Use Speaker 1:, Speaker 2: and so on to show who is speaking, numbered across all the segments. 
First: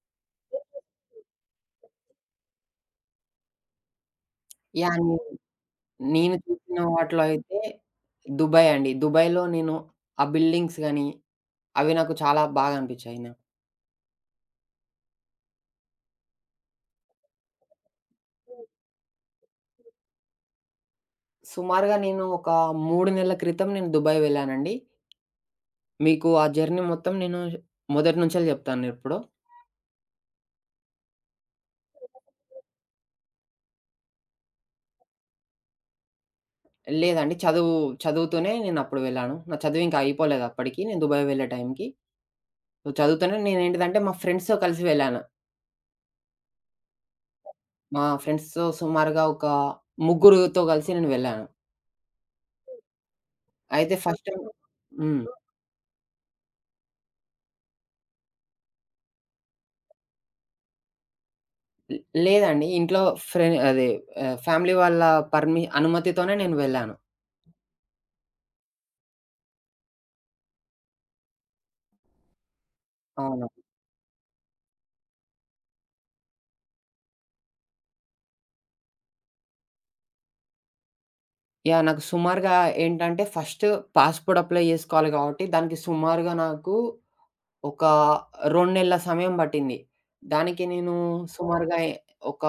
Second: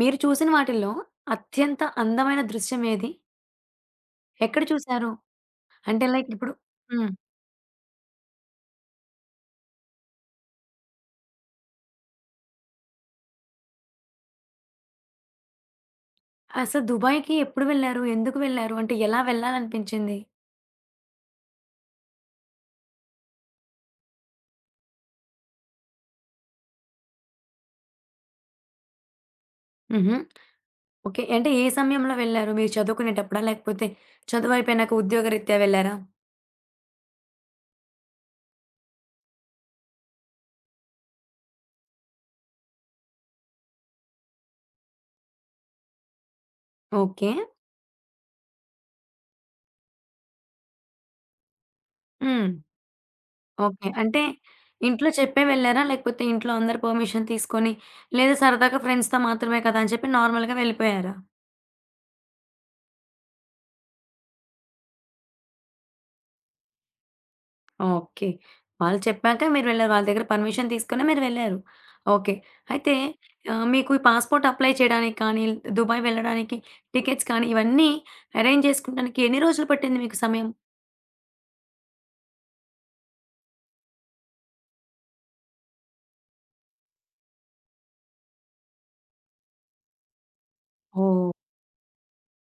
Speaker 1: మీరు చూసిన వాటిల్లో అత్యంత అందమైన దృశ్యం ఏది? ఎక్కడ చూసారు?
Speaker 2: నేను
Speaker 1: అంటే లైక్
Speaker 2: నేను
Speaker 1: ఇప్పుడు
Speaker 2: చూసిన
Speaker 1: హ్మ్.
Speaker 2: వాటిలో అయితే దుబాయ్ అండి. దుబాయ్‌లో ఆ బిల్డింగ్స్ గాని, అవి నాకు చాలా బాగా అనిపించాయి.
Speaker 1: అసలు దుబాయ్‌కి ఎప్పుడు వెళ్లారు? ఎందుకు వెళ్లారు? అంటే ఎలా వెళ్ళాలనిపించింది?
Speaker 2: సుమారుగా నేను ఒక 3 నెలల క్రితం నేను దుబాయ్ వెళ్ళానండి. మీకు ఆ జర్నీ మొత్తం నేను మొదటి నుంచెల్లి చెప్తాను ఇప్పుడు.
Speaker 1: హుహు. ఓకే. అంటే ఏ సమయంలో వెళ్లారు? మీరు చదువుకునేటప్పుడా? లేకపోతే చదువైపోయినాక ఉద్యోగరీత్యా వెళ్లారా?
Speaker 2: లేదండి, చదువుతూనే నేను అప్పుడు వెళ్ళాను. నా చదువు ఇంకా అయిపోలేదు అప్పటికి, నేను దుబాయ్ వెళ్ళే టైంకి. చదువుతూనే నేనేంటిదంటే మా ఫ్రెండ్స్‌తో కలిసి వెళ్ళాను.
Speaker 1: ఓకే.
Speaker 2: మా ఫ్రెండ్స్‌తో సుమారుగా ఒక ముగ్గురుతో కలిసి నేను వెళ్ళాను.
Speaker 1: హ్మ్. ఓకే.
Speaker 2: అయితే
Speaker 1: అంటే
Speaker 2: ఫస్ట్
Speaker 1: ఇంట్లో
Speaker 2: హ్మ్.
Speaker 1: చెప్పే వెళ్లారా? లేకపోతే ఇంట్లో అందరి పర్మిషన్ తీసుకొని లేదా సరదాగా ఫ్రెండ్స్‌తో మాత్రమే కదా! అని చెప్పి నార్మల్‌గా వెళ్ళిపోయారా?
Speaker 2: లే లేదండి. ఇంట్లో అదే, ఫ్యామిలీ వాళ్ళ అనుమతితోనే నేను వెళ్ళాను.
Speaker 1: ఓకే. వాళ్ళు చెప్పాక మీరు వెళ్లారు. వాళ్ళ దగ్గర పర్మిషన్ తీసుకునే మీరు వెళ్లారు. ఓకే. అయితే
Speaker 2: అవును.
Speaker 1: మీకు ఈ పాస్‌పోర్ట్ అప్లై చేయడానికి కానీ, దుబాయ్ వెళ్ళడానికి టికెట్స్ కానీ, ఇవన్నీ అరేంజ్ జేసుకుంటానికి ఎన్ని రోజులు పట్టింది మీకు సమయం?
Speaker 2: నాకు సుమారుగా ఏంటంటే ఫస్ట్ పాస్‌పోర్ట్ అప్లై చేసుకోవాలి కాబట్టి దానికి సుమారుగా నాకు ఒక 2 నెలల సమయం పట్టింది. దానికి నేను
Speaker 1: ఓహ్!
Speaker 2: సుమారుగా ఒక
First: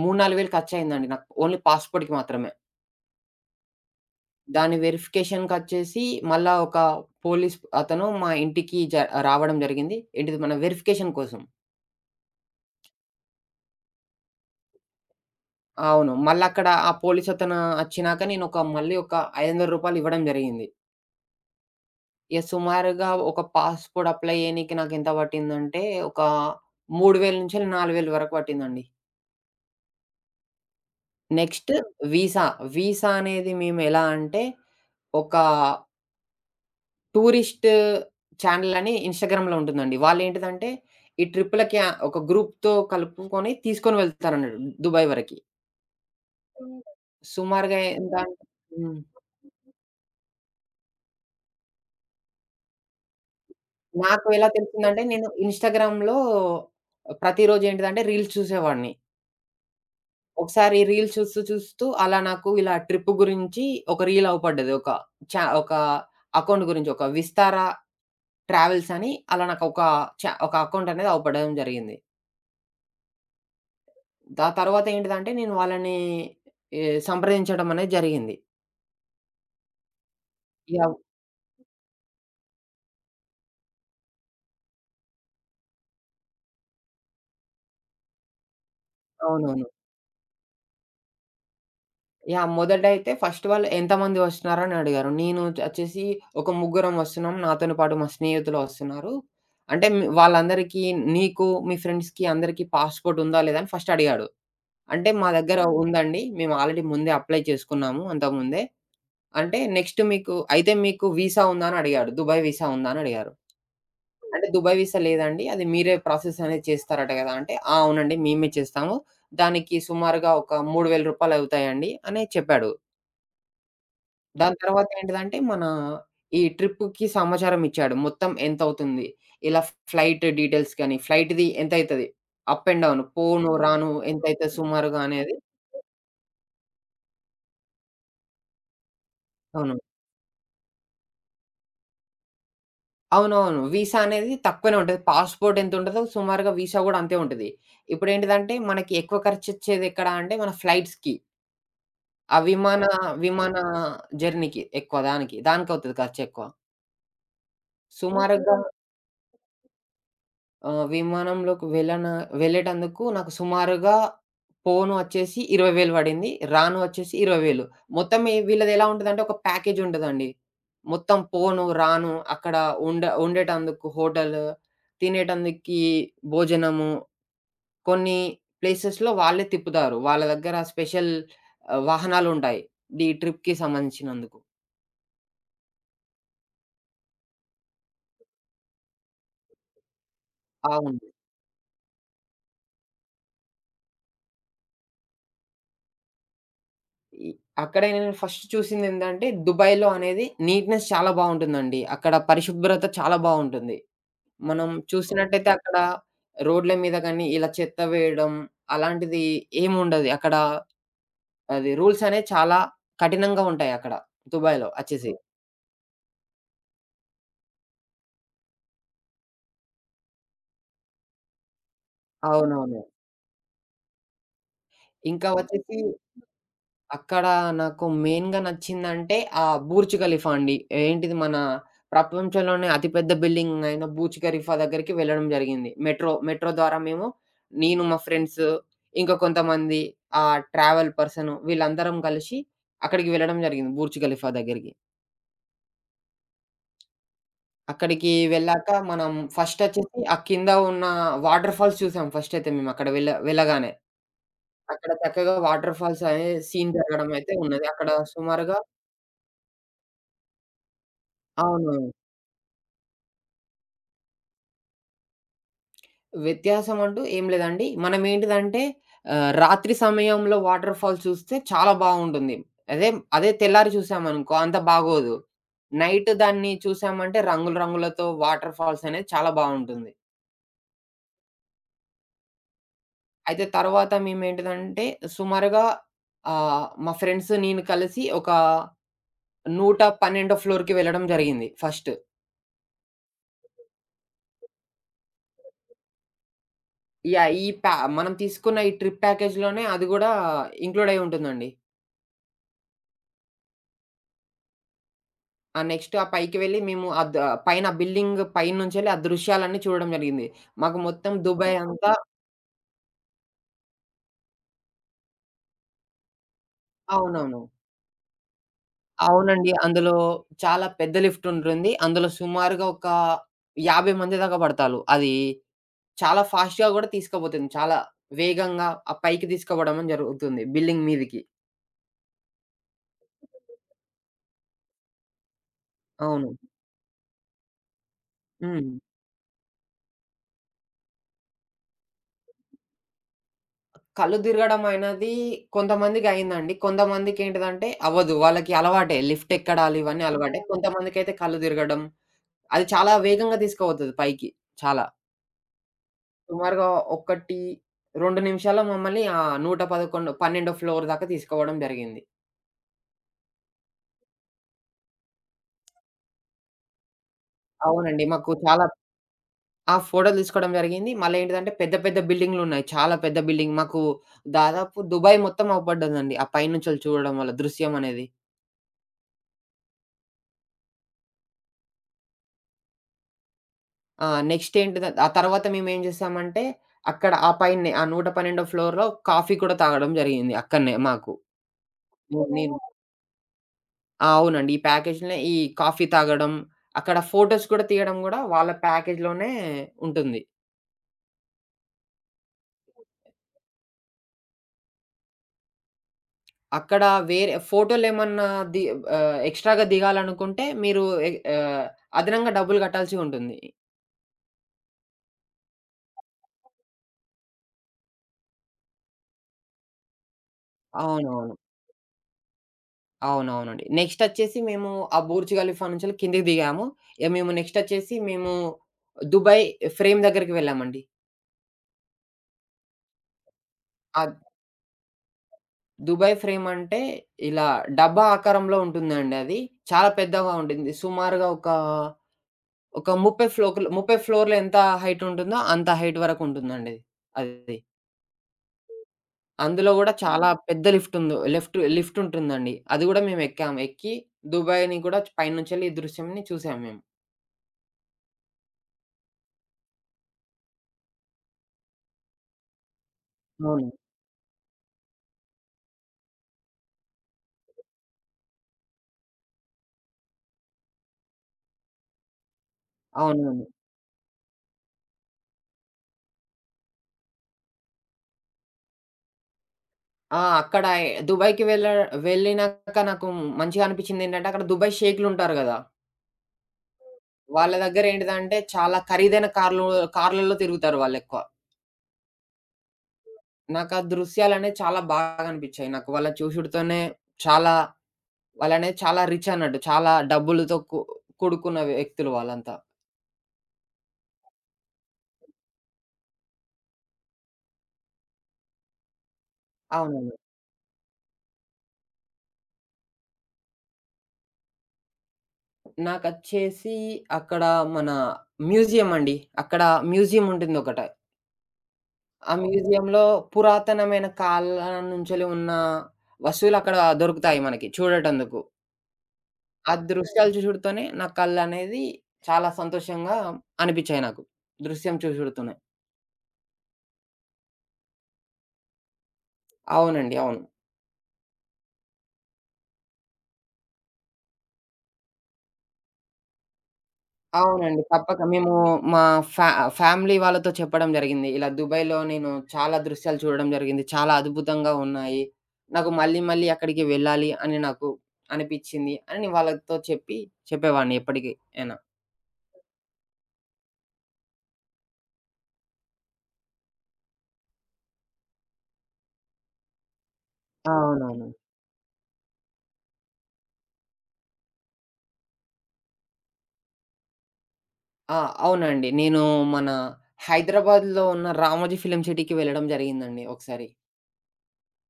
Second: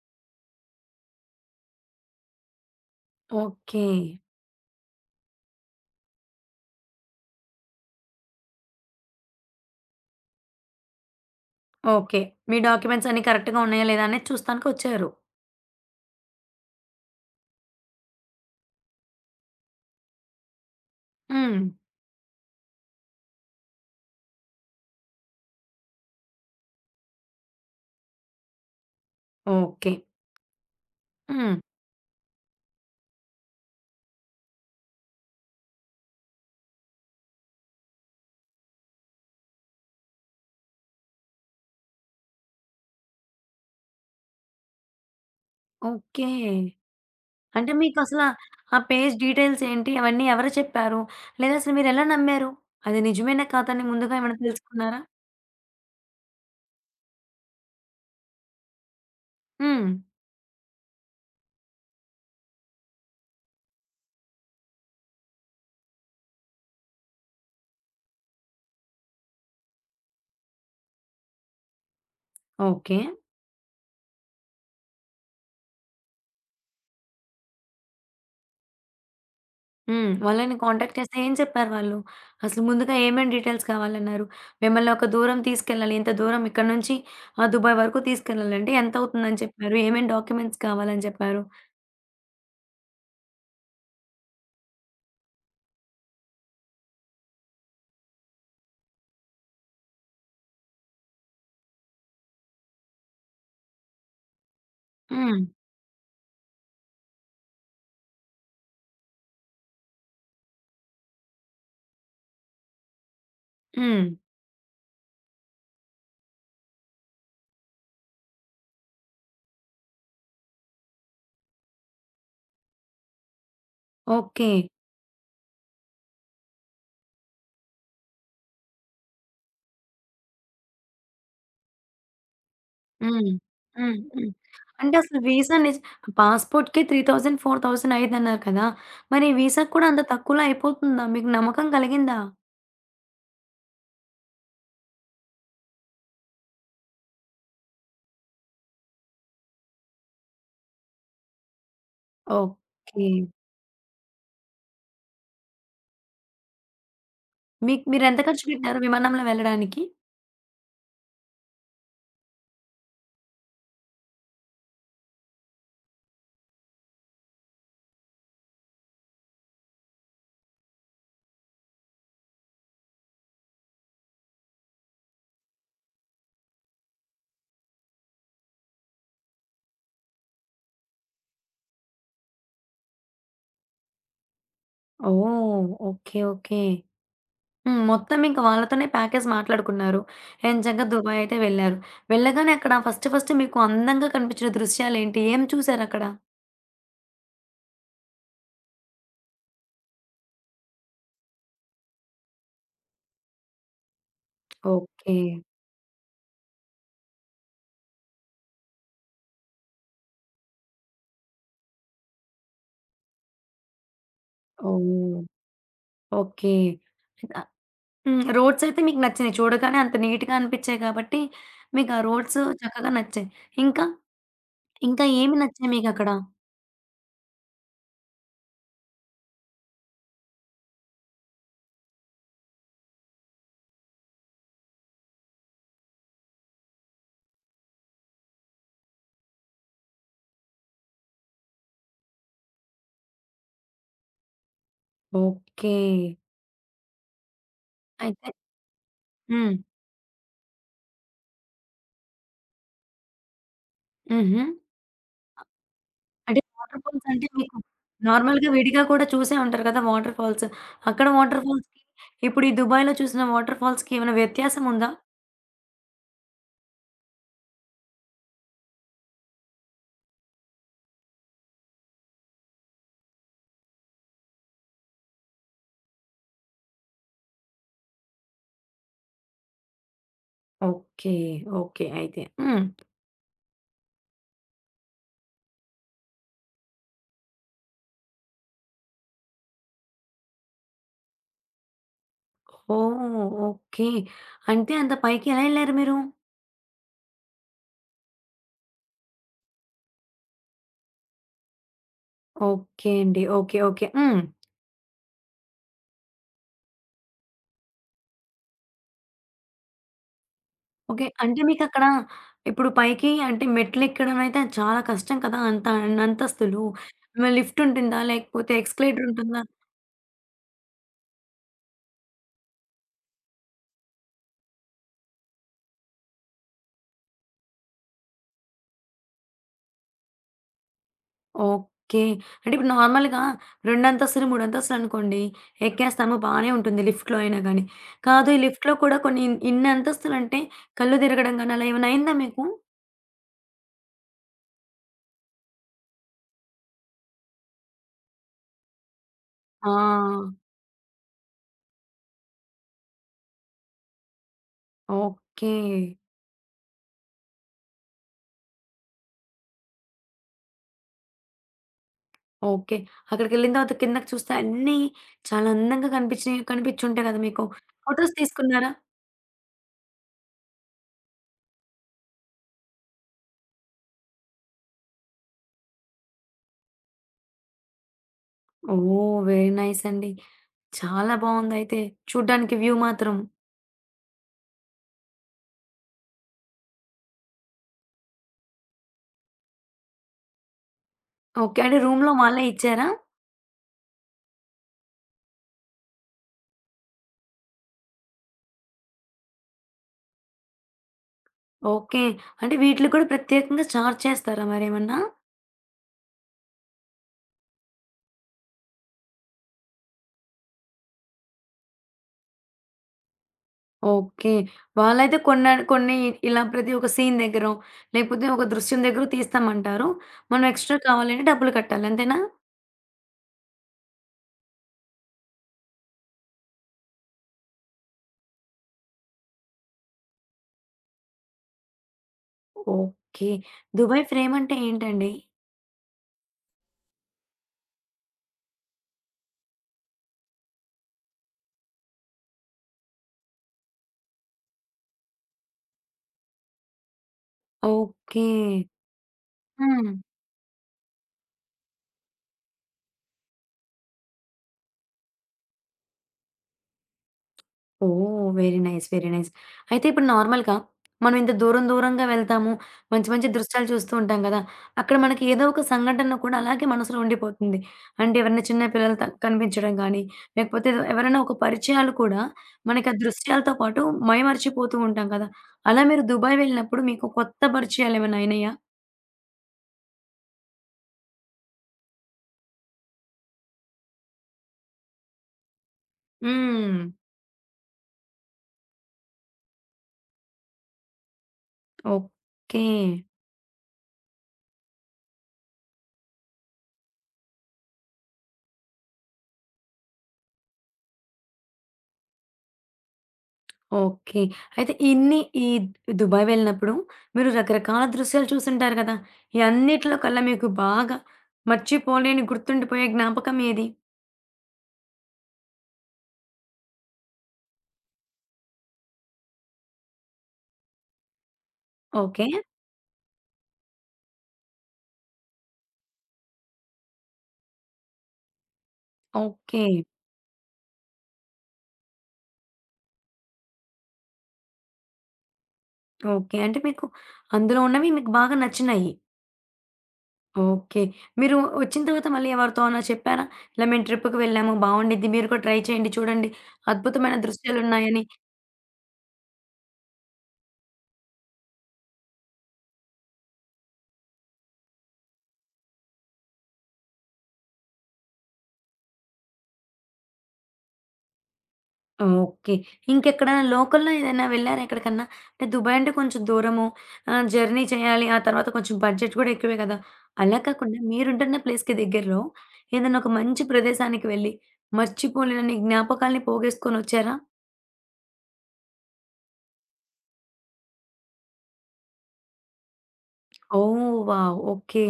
Speaker 2: 3, 4 వేలు ఖర్చయిందండి నాకు. ఓన్లీ పాస్‌పోర్ట్‌కి మాత్రమే.
Speaker 1: ఓకే.
Speaker 2: దాని వెరిఫికేషన్‌కొచ్చేసి మళ్ళా ఒక పోలీస్ అతను మా ఇంటికి రావడం జరిగింది. ఏంటిది మన వెరిఫికేషన్ కోసం.
Speaker 1: ఓకే. మీ డాక్యుమెంట్స్ అన్నీ కరెక్ట్‌గా ఉన్నాయా? లేదా? అనేది చూస్తానికొచ్చారు.
Speaker 2: అవును. మళ్ళక్కడ ఆ పోలీసతను అచ్చినాక నేనొక మళ్ళీ ఒక రూ. 500 ఇవ్వడం జరిగింది.
Speaker 1: హ్మ్.
Speaker 2: ఇగ సుమారుగా ఒక పాస్‌పోర్ట్ అప్లై చేయనీకి నాకెంత పట్టిందంటే, ఒక 3000-4000 వరకు పట్టిందండి.
Speaker 1: ఓకే. హ్మ్.
Speaker 2: Next visa. వీసా అనేది మేమెలా అంటే, ఒక టూరిస్ట్ ఛానెల్ అని ఇన్‌స్టాగ్రామ్‌లో ఉంటుందండి. వాళ్ళేంటిదంటే, ఈ ట్రిప్పులకి ఒక గ్రూప్‌తో కలుపుకొని తీసుకొని వెళ్తారన్నట్టు దుబాయ్ వరకి.
Speaker 1: ఓకే.
Speaker 2: హ్మ్.
Speaker 1: అంటే
Speaker 2: సుమారుగా ఎంత
Speaker 1: మీకసల
Speaker 2: అంటే,
Speaker 1: ఆ
Speaker 2: హ్మ్.
Speaker 1: పేజ్ డీటెయిల్స్ ఏంటి? అవన్నీ ఎవరు చెప్పారు? లేదా అసలు మీరెలా నమ్మారు? అది నిజమేనా కాదా అని ముందుగా
Speaker 2: నాకు
Speaker 1: ఏమైనా
Speaker 2: ఎలా
Speaker 1: తెలుసుకున్నారా?
Speaker 2: తెలిసిందంటే నేను ఇన్‌స్టాగ్రామ్‌లో ప్రతిరోజు ఏంటిదంటే రీల్స్ చూసేవాడిని.
Speaker 1: హ్మ్.
Speaker 2: ఒకసారి రీల్స్ చూస్తూ చూస్తూ అలా నాకు ఇలా ట్రిప్ గురించి ఒక రీల్ అవుపడ్డది. ఒక ఒక అకౌంట్ గురించి ఒక విస్తార ట్రావెల్స్ అని అలా నాకు ఒక ఒక అకౌంట్ అనేది అవుపడడం జరిగింది.
Speaker 1: ఓకే.
Speaker 2: తర్వాత ఏంటిదంటే నేను వాళ్ళని ఎ సంప్రదించడం అనేది జరిగింది.
Speaker 1: హ్మ్. వాళ్ళని
Speaker 2: యావ్
Speaker 1: కాంటాక్ట్ చేస్తే ఏం చెప్పారు వాళ్ళు? అసలు ముందుగా ఏమేం డీటెయిల్స్ కావాలన్నారు? మిమ్మల్ని ఒక దూరం తీసుకెళ్ళాలి. ఇంత దూరం ఇక్కడి నుంచి దుబాయ్ వరకు తీసుకెళ్ళాలంటే ఎంతవుతుందని
Speaker 2: అవునవును.
Speaker 1: చెప్పారు? ఏమేం డాక్యుమెంట్స్ కావాలని చెప్పారు?
Speaker 2: మొదటైతే ఫస్ట్ వాళ్ళు ఎంతమంది వస్తున్నారని అడిగారు. నేను వచ్చేసి ఒక ముగ్గురం వస్తున్నాం. నాతోని పాటు మా స్నేహితులు వస్తున్నారు. అంటే వాళ్ళందరికీ, నీకు, మీ ఫ్రెండ్స్‌కి అందరికీ పాస్‌పోర్ట్ ఉందా? లేదా? అని ఫస్ట్ అడిగాడు. అంటే మా
Speaker 1: హ్మ్.
Speaker 2: దగ్గర ఉందండి. మేము ఆల్రెడీ ముందే అప్లై చేసుకున్నాము అంతకుముందే. అంటే నెక్స్ట్ మీకు వీసా ఉందా? అని అడిగాడు. దుబాయ్ వీసా ఉందా? అని అడిగారు.
Speaker 1: హ్మ్.
Speaker 2: అంటే దుబాయ్ వీసా లేదండి. అది మీరే ప్రాసెస్ అనేది చేస్తారట కదా! అంటే ఆ! అవునండి, మేమే చేస్తాము. దానికి సుమారుగా ఒక రూ. 3000 అవుతాయండి అని చెప్పాడు.
Speaker 1: ఓకే.
Speaker 2: దాని తర్వాత ఏంటిదంటే, మన ఈ ట్రిప్పుకి సమాచారం ఇచ్చాడు. మొత్తం ఎంతవుతుంది? ఇలా ఫ్లైట్ డీటెయిల్స్ గాని, ఫ్లైట్‌ది ఎంతైతది? అప్ అండ్ డౌన్
Speaker 1: హ్మ్.
Speaker 2: పోను, రాను
Speaker 1: హ్మ్. హ్మ్.
Speaker 2: ఎంతైతది
Speaker 1: అంటే
Speaker 2: సుమారుగా
Speaker 1: అసలు
Speaker 2: అనేది.
Speaker 1: వీసా పాస్‌పోర్ట్‌కే 3000, 4000 అయ్యేదన్నారు కదా! మరి వీసాకి
Speaker 2: అవును.
Speaker 1: కూడా అంత తక్కువలో అయిపోతుందా? మీకు నమ్మకం కలిగిందా?
Speaker 2: అవునవును. వీసా అనేది తక్కువనే ఉంటది. పాస్‌పోర్ట్ ఎంతుంటదో సుమారుగా వీసా గూడా అంతే ఉంటది. ఇప్పుడేంటిదంటే, మనకి ఎక్కువ ఖర్చొచ్చేదెక్కడ అంటే, మన ఫ్లైట్స్‌కి. ఆ విమాన
Speaker 1: ఓకే.
Speaker 2: విమాన జర్నీకి ఎక్కువ దానికి. దానికవుతది ఖర్చు ఎక్కువ. ఓకే.
Speaker 1: మీకు మీరెంత ఖర్చు
Speaker 2: సుమారుగా
Speaker 1: పెట్టారు విమానంలో వెళ్ళడానికి?
Speaker 2: విమానంలోకి వెళ్ళన వెళ్ళేటందుకు నాకు సుమారుగా పోను వచ్చేసి 20,000 పడింది. రాను వచ్చేసి 20,000. మొత్తం ఈ వీళ్ళదెలా ఉంటదంటే ఒక ప్యాకేజ్ ఉంటదండి. మొత్తం పోను, రాను అక్కడ ఉండేటందుకు హోటలు, తినేటందుకి భోజనము, కొన్ని ప్లేసెస్‌లో వాళ్ళే తిప్పుతారు. వాళ్ళ దగ్గర స్పెషల్ వాహనాలుంటాయి, ఈ ట్రిప్‌కి సంబంధించినందుకు.
Speaker 1: ఓహ్! ఓకే. ఓకే. హ్మ్. మొత్తం ఇంక వాళ్ళతోనే ప్యాకేజ్ మాట్లాడుకున్నారు. ఎంచక్కా
Speaker 2: అవును.
Speaker 1: దుబాయ్ అయితే వెళ్లారు. వెళ్ళగానే అక్కడ ఫస్ట్ ఫస్ట్ మీకు అందంగా కనిపించిన దృశ్యాలేంటి? ఏం చూసారక్కడ?
Speaker 2: ఈ అక్కడ నేను ఫస్ట్ చూసిందేందంటే, దుబాయ్‌లో అనేది నీట్‌నెస్ చాలా బావుంటుందండి. అక్కడ పరిశుభ్రత చాలా బావుంటుంది. మనం
Speaker 1: ఓకే.
Speaker 2: చూసినట్టయితే ఓకే, అక్కడ రోడ్ల మీద గాని, ఇలా చెత్త వేయడం అలాంటిది ఏముండదు. అక్కడ అది రూల్స్ అనేవి చాలా కఠినంగా ఉంటాయక్కడ, దుబాయ్‌లో అచ్చేసి.
Speaker 1: ఓహ్!
Speaker 2: ఓకే.
Speaker 1: ఓకే. ఆ! హ్మ్. రోడ్స్ అయితే మీకు నచ్చినియి. చూడగానే అంత నీట్‌గా అనిపించాయి కాబట్టి మీకు ఆ రోడ్స్
Speaker 2: అవునవును.
Speaker 1: చక్కగా నచ్చాయి. ఇంకా? ఇంకా
Speaker 2: ఇంకా
Speaker 1: ఏమి నచ్చాయి
Speaker 2: వచ్చేసి
Speaker 1: మీకక్కడ?
Speaker 2: అక్కడ నాకు మెయిన్‌గా నచ్చిందంటే, ఆ బుర్జ్ ఖలీఫా అండి. ఏంటిది మన ప్రపంచంలోనే అతిపెద్ద బిల్డింగ్ అయిన బుర్జ్ ఖలీఫా దగ్గరికి వెళ్ళడం జరిగింది. మెట్రో ద్వారా మేము, నేను, మా ఫ్రెండ్స్, ఇంకా కొంతమంది ట్రావెల్ పర్సన్, వీళ్ళందరం కలిసి అక్కడికి వెళ్ళడం జరిగింది బుర్జ్ ఖలీఫా దగ్గరికి.
Speaker 1: ఓకే.
Speaker 2: అక్కడికి
Speaker 1: అయితే
Speaker 2: వెళ్ళాక మనం
Speaker 1: హ్మ్.
Speaker 2: ఫస్ట్ వచ్చేసి ఆ కింద ఉన్న వాటర్ ఫాల్స్ చూసాం ఫస్ట్ అయితే మేము అక్కడ వెళ్ళగానే.
Speaker 1: హుహు.
Speaker 2: అక్కడ చక్కగా వాటర్ ఫాల్స్ అనే
Speaker 1: అంటే
Speaker 2: సీన్
Speaker 1: వాటర్ ఫాల్స్
Speaker 2: జరగడం
Speaker 1: అంటే
Speaker 2: అయితే
Speaker 1: మీకు
Speaker 2: ఉన్నది. అక్కడ
Speaker 1: నార్మల్‌గా
Speaker 2: సుమారుగా
Speaker 1: విడిగా కూడా చూసే ఉంటారు కదా! Water falls. అక్కడ వాటర్
Speaker 2: అవును.
Speaker 1: ఫాల్స్‌కి ఇప్పుడు ఈ దుబాయ్‌లో చూసిన వాటర్ ఫాల్స్‌కి ఏమైనా వ్యత్యాసం ఉందా?
Speaker 2: వ్యత్యాసం అంటూ ఏం లేదండి. మనమేంటిదంటే రాత్రి సమయంలో వాటర్ ఫాల్ చూస్తే చాలా బావుంటుంది. అదే అదే తెల్లారి చూసామనుకో అంత బాగోదు. నైట్ దాన్ని చూసామంటే రంగులు రంగులతో వాటర్ ఫాల్స్ అనేది చాలా బావుంటుంది.
Speaker 1: ఓకే. ఓకే. అయితే. హ్మ్.
Speaker 2: అయితే తర్వాత మేమేంటిదంటే సుమారుగా, మా ఫ్రెండ్స్ నేను కలిసి ఒక 112 ఫ్లోర్‌కి వెళ్ళడం జరిగింది ఫస్ట్.
Speaker 1: ఓహ్! ఓకే. అంటే అంత పైకి ఎలా ఎళ్లారు మీరు?
Speaker 2: ఈ పా మనం తీసుకున్న ఈ ట్రిప్ ప్యాకేజ్‌లోనే అది గూడా ఇంక్లూడ్ అయ్యి ఉంటుందండి.
Speaker 1: ఓకే అండి. ఓకే. ఓకే. హ్మ్.
Speaker 2: ఆ! నెక్స్ట్ ఆ పైకి వెళ్లి మేము అద్ పైన ఆ బిల్డింగ్ పైనుంచెళ్ళి ఆ దృశ్యాలన్నీ చూడడం జరిగింది. మాకు
Speaker 1: ఓకే.
Speaker 2: మొత్తం
Speaker 1: అంటే
Speaker 2: దుబాయ్
Speaker 1: మీకక్కడ
Speaker 2: అంతా
Speaker 1: ఇప్పుడు పైకి అంటే మెట్లెక్కడం అయితే చాలా కష్టం కదా! అంత అంతస్తులు. మరి
Speaker 2: అవునవును.
Speaker 1: లిఫ్ట్ ఉంటుందా? లేకపోతే ఎక్స్‌కలేటర్ ఉంటుందా?
Speaker 2: అవునండి. అందులో చాలా పెద్ద లిఫ్ట్ ఉంటుంది. అందులో సుమారుగా ఒక 50 మంది దాకా పడతాలు. అది చాలా ఫాస్ట్‌గా గూడా తీసుకుపోతుంది. చాలా వేగంగా ఆ పైకి తీసుకుపోవడం అని జరుగుతుంది, బిల్డింగ్ మీదకి.
Speaker 1: ఓకే. అంటే ఇప్పుడు నార్మల్‌గా రెండంతస్తులు, మూడంతస్తులు అనుకోండి ఎక్కేస్తాము
Speaker 2: అవును.
Speaker 1: బానే ఉంటుంది లిఫ్ట్‌లో అయినా గానీ. కాదు ఈ
Speaker 2: హ్మ్.
Speaker 1: లిఫ్ట్‌లో కూడా కొన్ని ఇన్ని అంతస్తులంటే కళ్ళు తిరగడం గానీ అలా ఏమైనా అయిందా మీకు?
Speaker 2: కళ్ళు తిరగడం అయినది కొంతమందికయిందండి. కొంతమందికేంటిదంటే అవ్వదు. వాళ్ళకి అలవాటే, లిఫ్ట్
Speaker 1: ఆ!
Speaker 2: ఎక్కడాలు ఇవన్నీ అలవాటే. కొంతమందికైతే కళ్ళు తిరగడం అది చాలా వేగంగా తీసుకుపోతది పైకి. చాలా.
Speaker 1: ఓకే.
Speaker 2: సుమారుగా 1, 2 నిమిషాల్లో మమ్మల్ని 111, 12వ ఫ్లోర్ దాకా తీసుకోవడం జరిగింది.
Speaker 1: ఓకే. అక్కడికెళ్ళిన తర్వాత కిందకి చూస్తే అన్నీ చాలా అందంగా కనిపించినయి కనిపించుంటాయి కదా మీకు.
Speaker 2: అవునండి.
Speaker 1: ఫోటోస్
Speaker 2: మాకు చాలా.
Speaker 1: తీసుకున్నారా?
Speaker 2: ఆ! ఫోటోలు తీసుకోవడం జరిగింది. మళ్ళీ ఏంటిదంటే పెద్ద పెద్ద బిల్డింగులున్నాయి. చాలా పెద్ద బిల్డింగ్. మాకు దాదాపు దుబాయ్ మొత్తం అవుపడ్డదండి ఆ పైనుంచెళ్ళి చూడడం వల్ల, దృశ్యం అనేది.
Speaker 1: ఓహ్! వెరీ నైస్ అండి. చాలా బావుందయితే చూడ్డానికి వ్యూ మాత్రం.
Speaker 2: ఆ! నెక్స్ట్ ఆ తర్వాత మేమేం చేసామంటే అక్కడ ఆ పైన్నే ఆ 112వ ఫ్లోర్‌లో కాఫీ కూడా తాగడం జరిగింది అక్కడనే మాకు.
Speaker 1: ఓకే. అంటే రూమ్‌లో వాళ్ళే
Speaker 2: నేను
Speaker 1: ఇచ్చారా?
Speaker 2: ఆ! అవునండి. ఈ ప్యాకేజ్‌లోనే ఈ కాఫీ తాగడం, అక్కడ ఫోటోస్ కూడా తీయడం గూడా వాళ్ళ ప్యాకేజ్‌లోనే ఉంటుంది.
Speaker 1: ఓకే. అంటే వీటిలికి కూడా ప్రత్యేకంగా చార్జ్ చేస్తారా మరేమన్నా?
Speaker 2: అక్కడ వేరే ఫోటోలేమన్నా ది ఎక్స్‌ట్రా‌గా దిగాలనుకుంటే మీరు అదనంగా డబ్బులు కట్టాల్సి ఉంటుంది.
Speaker 1: ఓకే. వాళ్ళైతే కొన్ని ఇలా ప్రతి ఒక్క సీన్ దగ్గరో, లేకపోతే ఒక దృశ్యం దగ్గరో తీస్తామంటారు. మనం ఎక్స్‌ట్రా కావాలంటే
Speaker 2: అవునవును.
Speaker 1: డబ్బులు కట్టాలి అంతేనా?
Speaker 2: అవునవునండి. నెక్స్టొచ్చేసి మేము ఆ బుర్జ్ ఖలీఫా నుంచెల్లి కిందకి దిగాము. ఇగ మేము నెక్స్టొచ్చేసి మేము దుబాయ్ ఫ్రేమ్ దగ్గరికి వెళ్ళామండి.
Speaker 1: ఓకే.
Speaker 2: ఆ
Speaker 1: దుబాయ్ ఫ్రేమ్ అంటే ఏంటండి?
Speaker 2: దుబాయ్ ఫ్రేమ్ అంటే ఇలా డబ్బా ఆకారంలో ఉంటుందండి అది. చాలా పెద్దగా ఉంటుంది. సుమారుగా ఒక ఒక 30 ఫ్లోర్‌లు ఎంత హైట్ ఉంటుందో అంత హైట్ వరకు ఉంటుందండి అది.
Speaker 1: ఓకే.
Speaker 2: అందులో
Speaker 1: హ్మ్.
Speaker 2: గూడా చాలా పెద్ద లిఫ్ట్ ఉంది. లిఫ్ట్ ఉంటుందండి. అది గూడా మేము ఎక్కాము. ఎక్కి దుబాయ్‌ని గూడా పైనుంచెళ్ళి ఈ దృశ్యంని చూసాము మేము.
Speaker 1: Oh! Very nice. Very nice. అయితే ఇప్పుడు నార్మల్‌గా మనం ఇంత దూరం దూరంగా వెళ్తాము. మంచి మంచి దృశ్యాలు
Speaker 2: అవును.
Speaker 1: చూస్తూ ఉంటాం కదా! అక్కడ మనకి ఏదో ఒక సంఘటన కూడా అలాగే మనసులో ఉండిపోతుంది. అంటే ఎవరైనా చిన్న పిల్లలు కనిపించడం గానీ, లేకపోతే ఏదో ఎవరైనా ఒక పరిచయాలు కూడా మనకి ఆ
Speaker 2: అవునవును.
Speaker 1: దృశ్యాలతో పాటు మైమరిచిపోతూ ఉంటాం కదా! అలా మీరు దుబాయ్ వెళ్ళినప్పుడు మీకు కొత్త పరిచయాలేమైనా అయినాయా?
Speaker 2: ఆ! అక్కడ దుబాయ్‌కి వెళ్ళినాక నాకు మంచిగా అనిపించింది ఏంటంటే అక్కడ దుబాయ్ షేక్‌లు ఉంటారు గదా!
Speaker 1: హ్మ్.
Speaker 2: వాళ్ళ దగ్గర ఏంటిదంటే చాలా ఖరీదైన కార్లలో తిరుగుతారు వాళ్ళెక్కువ.
Speaker 1: ఓకే.
Speaker 2: నాకు ఆ దృశ్యాలనేవి చాలా బాగా అనిపించాయి. నాకు వాళ్ళ చూసుడుతోనే చాలా, వాళ్ళనేది చాలా రిచ్ అన్నట్టు. చాలా డబ్బులతో కూడుకున్న వ్యక్తులు వాళ్ళంతా.
Speaker 1: ఓకే. అయితే ఇన్ని ఈ దుబాయ్ వెళ్ళినప్పుడు మీరు రకరకాల దృశ్యాలు చూసుంటారు కదా! ఈ అన్నిట్లో
Speaker 2: అవునండి.
Speaker 1: కల్లా మీకు బాగా మర్చిపోలేని గుర్తుండిపోయే జ్ఞాపకం ఏది?
Speaker 2: నాకచ్చేసి అక్కడ మన మ్యూజియం అండి. అక్కడ మ్యూజియం ఉంటుందొకట.
Speaker 1: ఓకే.
Speaker 2: ఆ మ్యూజియంలో పురాతనమైన కాలం నుంచెల్లి ఉన్న వస్తువులక్కడ దొరుకుతాయి మనకి చూడటందుకు.
Speaker 1: ఓకే.
Speaker 2: ఆ దృశ్యాలు చూసుడుతోనే నా కళ్ళనేది చాలా సంతోషంగా అనిపిచ్చాయి నాకు, దృశ్యం చూసుడుతోనే.
Speaker 1: ఓకే. అంటే మీకు అందులో ఉన్నవి మీకు బాగా నచ్చినాయి.
Speaker 2: అవునండి, అవును.
Speaker 1: ఓకే. మీరు వచ్చిన తర్వాత మళ్ళీ ఎవరితోనా చెప్పారా? ఇలా మేము ట్రిప్‌కి వెళ్ళాము బావుండిద్ది. మీరు కూడా ట్రై చేయండి చూడండి. అద్భుతమైన
Speaker 2: అవునండి,
Speaker 1: దృశ్యాలున్నాయని.
Speaker 2: తప్పక. మేము మా ఫ్యా ఫ్యామిలీ వాళ్ళతో చెప్పడం జరిగింది. ఇలా దుబాయ్‌లో నేను చాలా దృశ్యాలు చూడడం జరిగింది. చాలా అద్భుతంగా ఉన్నాయి. నాకు మళ్ళీ మళ్ళీ అక్కడికి వెళ్ళాలి అని నాకు అనిపిచ్చింది అని నేను వాళ్ళతో చెప్పేవాడిని ఎప్పటికి అయినా.
Speaker 1: ఓకే. ఇంకెక్కడైనా లోకల్‌లో ఏదైనా వెళ్లారా ఎక్కడికన్నా? అంటే దుబాయ్ అంటే కొంచెం దూరము. జర్నీ చేయాలి. ఆ తర్వాత కొంచెం బడ్జెట్ గూడా ఎక్కువే గదా! అలా కాకుండా
Speaker 2: అవునవును.
Speaker 1: మీరుంటున్న ప్లేస్‌కి దగ్గరలో ఏదైనా ఒక మంచి ప్రదేశానికి వెళ్లి, మర్చిపోలేనన్ని జ్ఞాపకాల్ని పోగేసుకొనొచ్చారా?
Speaker 2: ఆ! అవునండి. నేను మన హైదరాబాద్‌లో ఉన్న 'రామోజీ ఫిల్మ్ సిటీకి' వెళ్ళడం జరిగిందండి ఒకసారి.
Speaker 1: ఓహ్! వావ్! ఓకే.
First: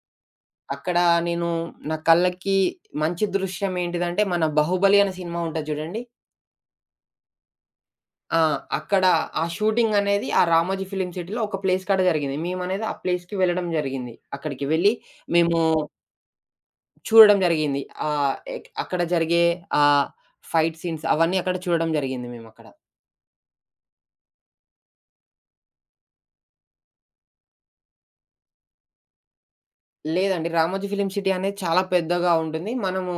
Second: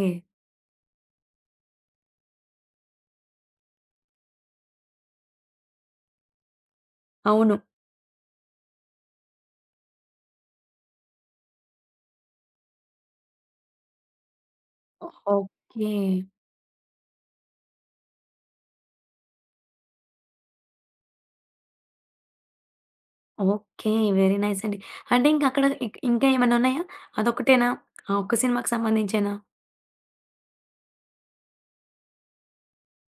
Speaker 2: అక్కడ నేను నా కళ్ళకి మంచి దృశ్యం ఏంటిదంటే మన 'బాహుబలి' అనే సినిమా ఉంటది చూడండి.
Speaker 1: అవును.
Speaker 2: ఆ! అక్కడ ఆ షూటింగ్ అనేది ఆ 'రామోజీ ఫిల్మ్ సిటీలో' ఒక ప్లేస్ కాడ జరిగింది. మేమనేది ఆ ప్లేస్‌కి వెళ్ళడం జరిగింది. అక్కడికి వెళ్ళి మేము
Speaker 1: ఓకే.
Speaker 2: చూడడం జరిగింది. ఆహ్, ఎక్ అక్కడ జరిగే ఆహ్, ఫైట్ సీన్స్ అవన్నీ అక్కడ చూడడం జరిగింది మేమక్కడ.
Speaker 1: ఓకే. వెరీ నైస్ అండి. అంటే ఇంకక్కడ ఇంకా ఏమన్నా ఉన్నాయా? అదొక్కటేనా? ఆ ఒక్క సినిమాకి సంబంధించేనా?
Speaker 2: లేదండి, 'రామోజీ ఫిల్మ్ సిటీ' అనేది చాలా పెద్దగా ఉంటుంది. మనము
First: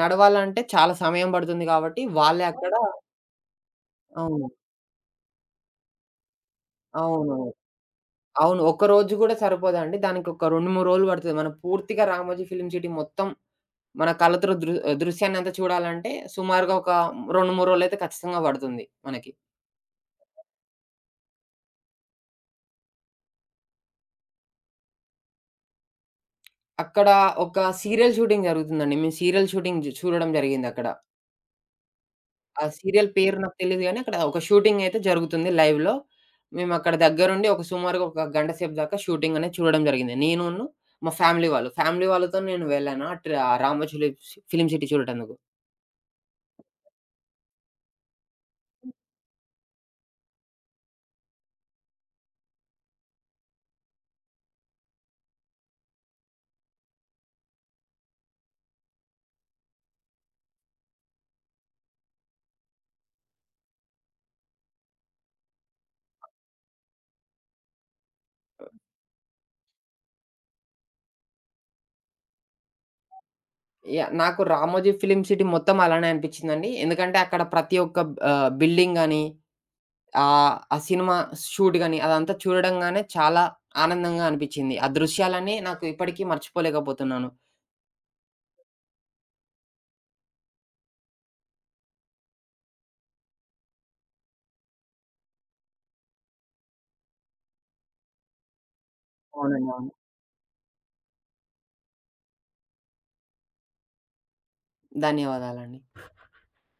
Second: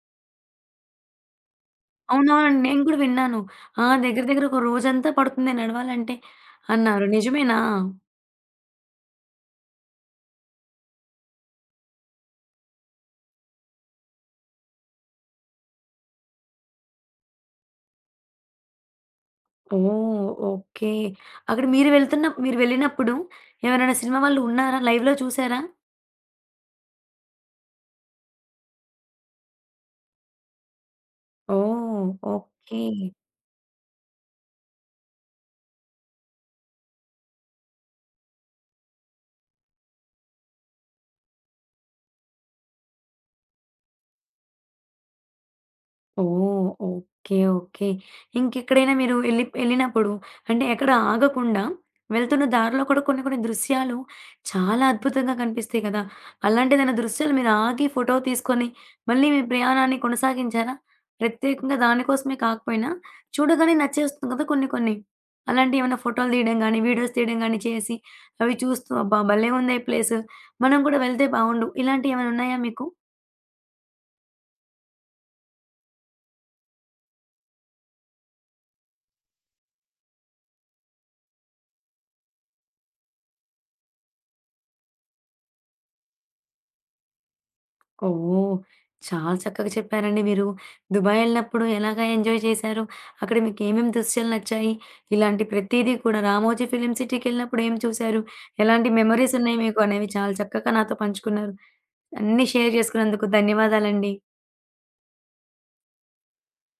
Speaker 2: నడవాలంటే చాలా సమయం పడుతుంది కాబట్టి వాళ్ళే
Speaker 1: అవునవునండి.
Speaker 2: అక్కడ
Speaker 1: నేను కూడా విన్నాను. ఆ! దగ్గర దగ్గర
Speaker 2: అవును.
Speaker 1: ఒక రోజంతా పడుతుంది నడవాలంటే అన్నారు.
Speaker 2: అవును.
Speaker 1: నిజమేనా?
Speaker 2: అవును. ఒక్కరోజు గూడా సరిపోదండి. దానికొక 2, 3 రోజులు పడతది. మనం పూర్తిగా 'రామోజీ ఫిల్మ్ సిటీ' మొత్తం మన కళ్ళతో దృశ్యాన్నంతా చూడాలంటే సుమారుగా ఒక 2, 3 రోజులైతే ఖచ్చితంగా పడుతుంది మనకి.
Speaker 1: ఓహ్! ఓకే. అక్కడ మీరు వెళ్ళినప్పుడు ఎవరైనా సినిమా వాళ్ళు ఉన్నారా? లైవ్‌లో చూసారా?
Speaker 2: అక్కడ ఒక సీరియల్ షూటింగ్ జరుగుతుందండి. మేము సీరియల్ షూటింగ్ చూడడం జరిగిందక్కడ.
Speaker 1: ఓహ్!
Speaker 2: ఆ
Speaker 1: ఓకే.
Speaker 2: సీరియల్ పేరు నాకు తెలీదు గానీ, అక్కడ ఒక షూటింగ్ అయితే జరుగుతుంది లైవ్‌లో. మేమక్కడ దగ్గరుండి ఒక సుమారుగా ఒక గంట సేపు దాకా షూటింగ్ అనేది చూడడం జరిగింది. నేనును మా ఫ్యామిలీ వాళ్ళు. ఫ్యామిలీ వాళ్ళతో నేను వెళ్ళాను అటు ఆ 'రామోజీ లివ్ ఫిల్మ్ సిటీ' చూడటందుకు.
Speaker 1: ఓహ్! ఓకే. ఓకే. ఇంకెక్కడైనా మీరు ఎళ్ళినప్పుడు అంటే ఎక్కడ ఆగకుండా వెళ్తున్న దారిలో కూడా కొన్ని కొన్ని దృశ్యాలు చాలా అద్భుతంగా కనిపిస్తాయి కదా! అలాంటిదేమైనా దృశ్యాలు మీరు ఆగి ఫోటో తీసుకొని మళ్ళీ మీ ప్రయాణాన్ని కొనసాగించారా? ప్రత్యేకంగా దాని కోసమే కాకపోయినా చూడగానే నచ్చేస్తుంది కదా కొన్ని కొన్ని. అలాంటివి ఏమైనా ఫోటోలు తీయడం గానీ, వీడియోస్ తీయడం గానీ చేసి అవి చూస్తూ అబ్బా! భలే ఉందే ప్లేసు. మనం కూడా వెళ్తే బావుండు. ఇలాంటివి ఏమైనా ఉన్నాయా మీకు?
Speaker 2: నాకు 'రామోజీ ఫిల్మ్ సిటీ' మొత్తం అలానే అనిపించిందండి. ఎందుకంటే అక్కడ ప్రతి ఒక్క బిల్డింగ్ గాని, ఆ సినిమా షూట్ గాని, అదంతా చూడంగానే చాలా ఆనందంగా అనిపిచ్చింది. ఆ దృశ్యాలన్నీ నాకు ఇప్పటికీ మర్చిపోలేకపోతున్నాను.
Speaker 1: ఓహ్! చాలా చక్కగా చెప్పారండి మీరు. దుబాయ్ ఎళ్ళినప్పుడు ఎలాగా ఎంజాయ్ చేశారు? అక్కడ మీకేమేమి దృశ్యాలు నచ్చాయి? ఇలాంటి ప్రతీదీ కూడా 'రామోజీ ఫిల్మ్ సిటీ'కెళ్ళినప్పుడు ఏం చూశారు? ఎలాంటి మెమోరీస్ ఉన్నాయి
Speaker 2: అవునండి,
Speaker 1: మీకు
Speaker 2: అవును.
Speaker 1: అనేవి చాలా చక్కగా నాతో పంచుకున్నారు. అన్నీ షేర్ చేసుకున్నందుకు ధన్యవాదాలండి.
Speaker 2: ధన్యవాదాలండి.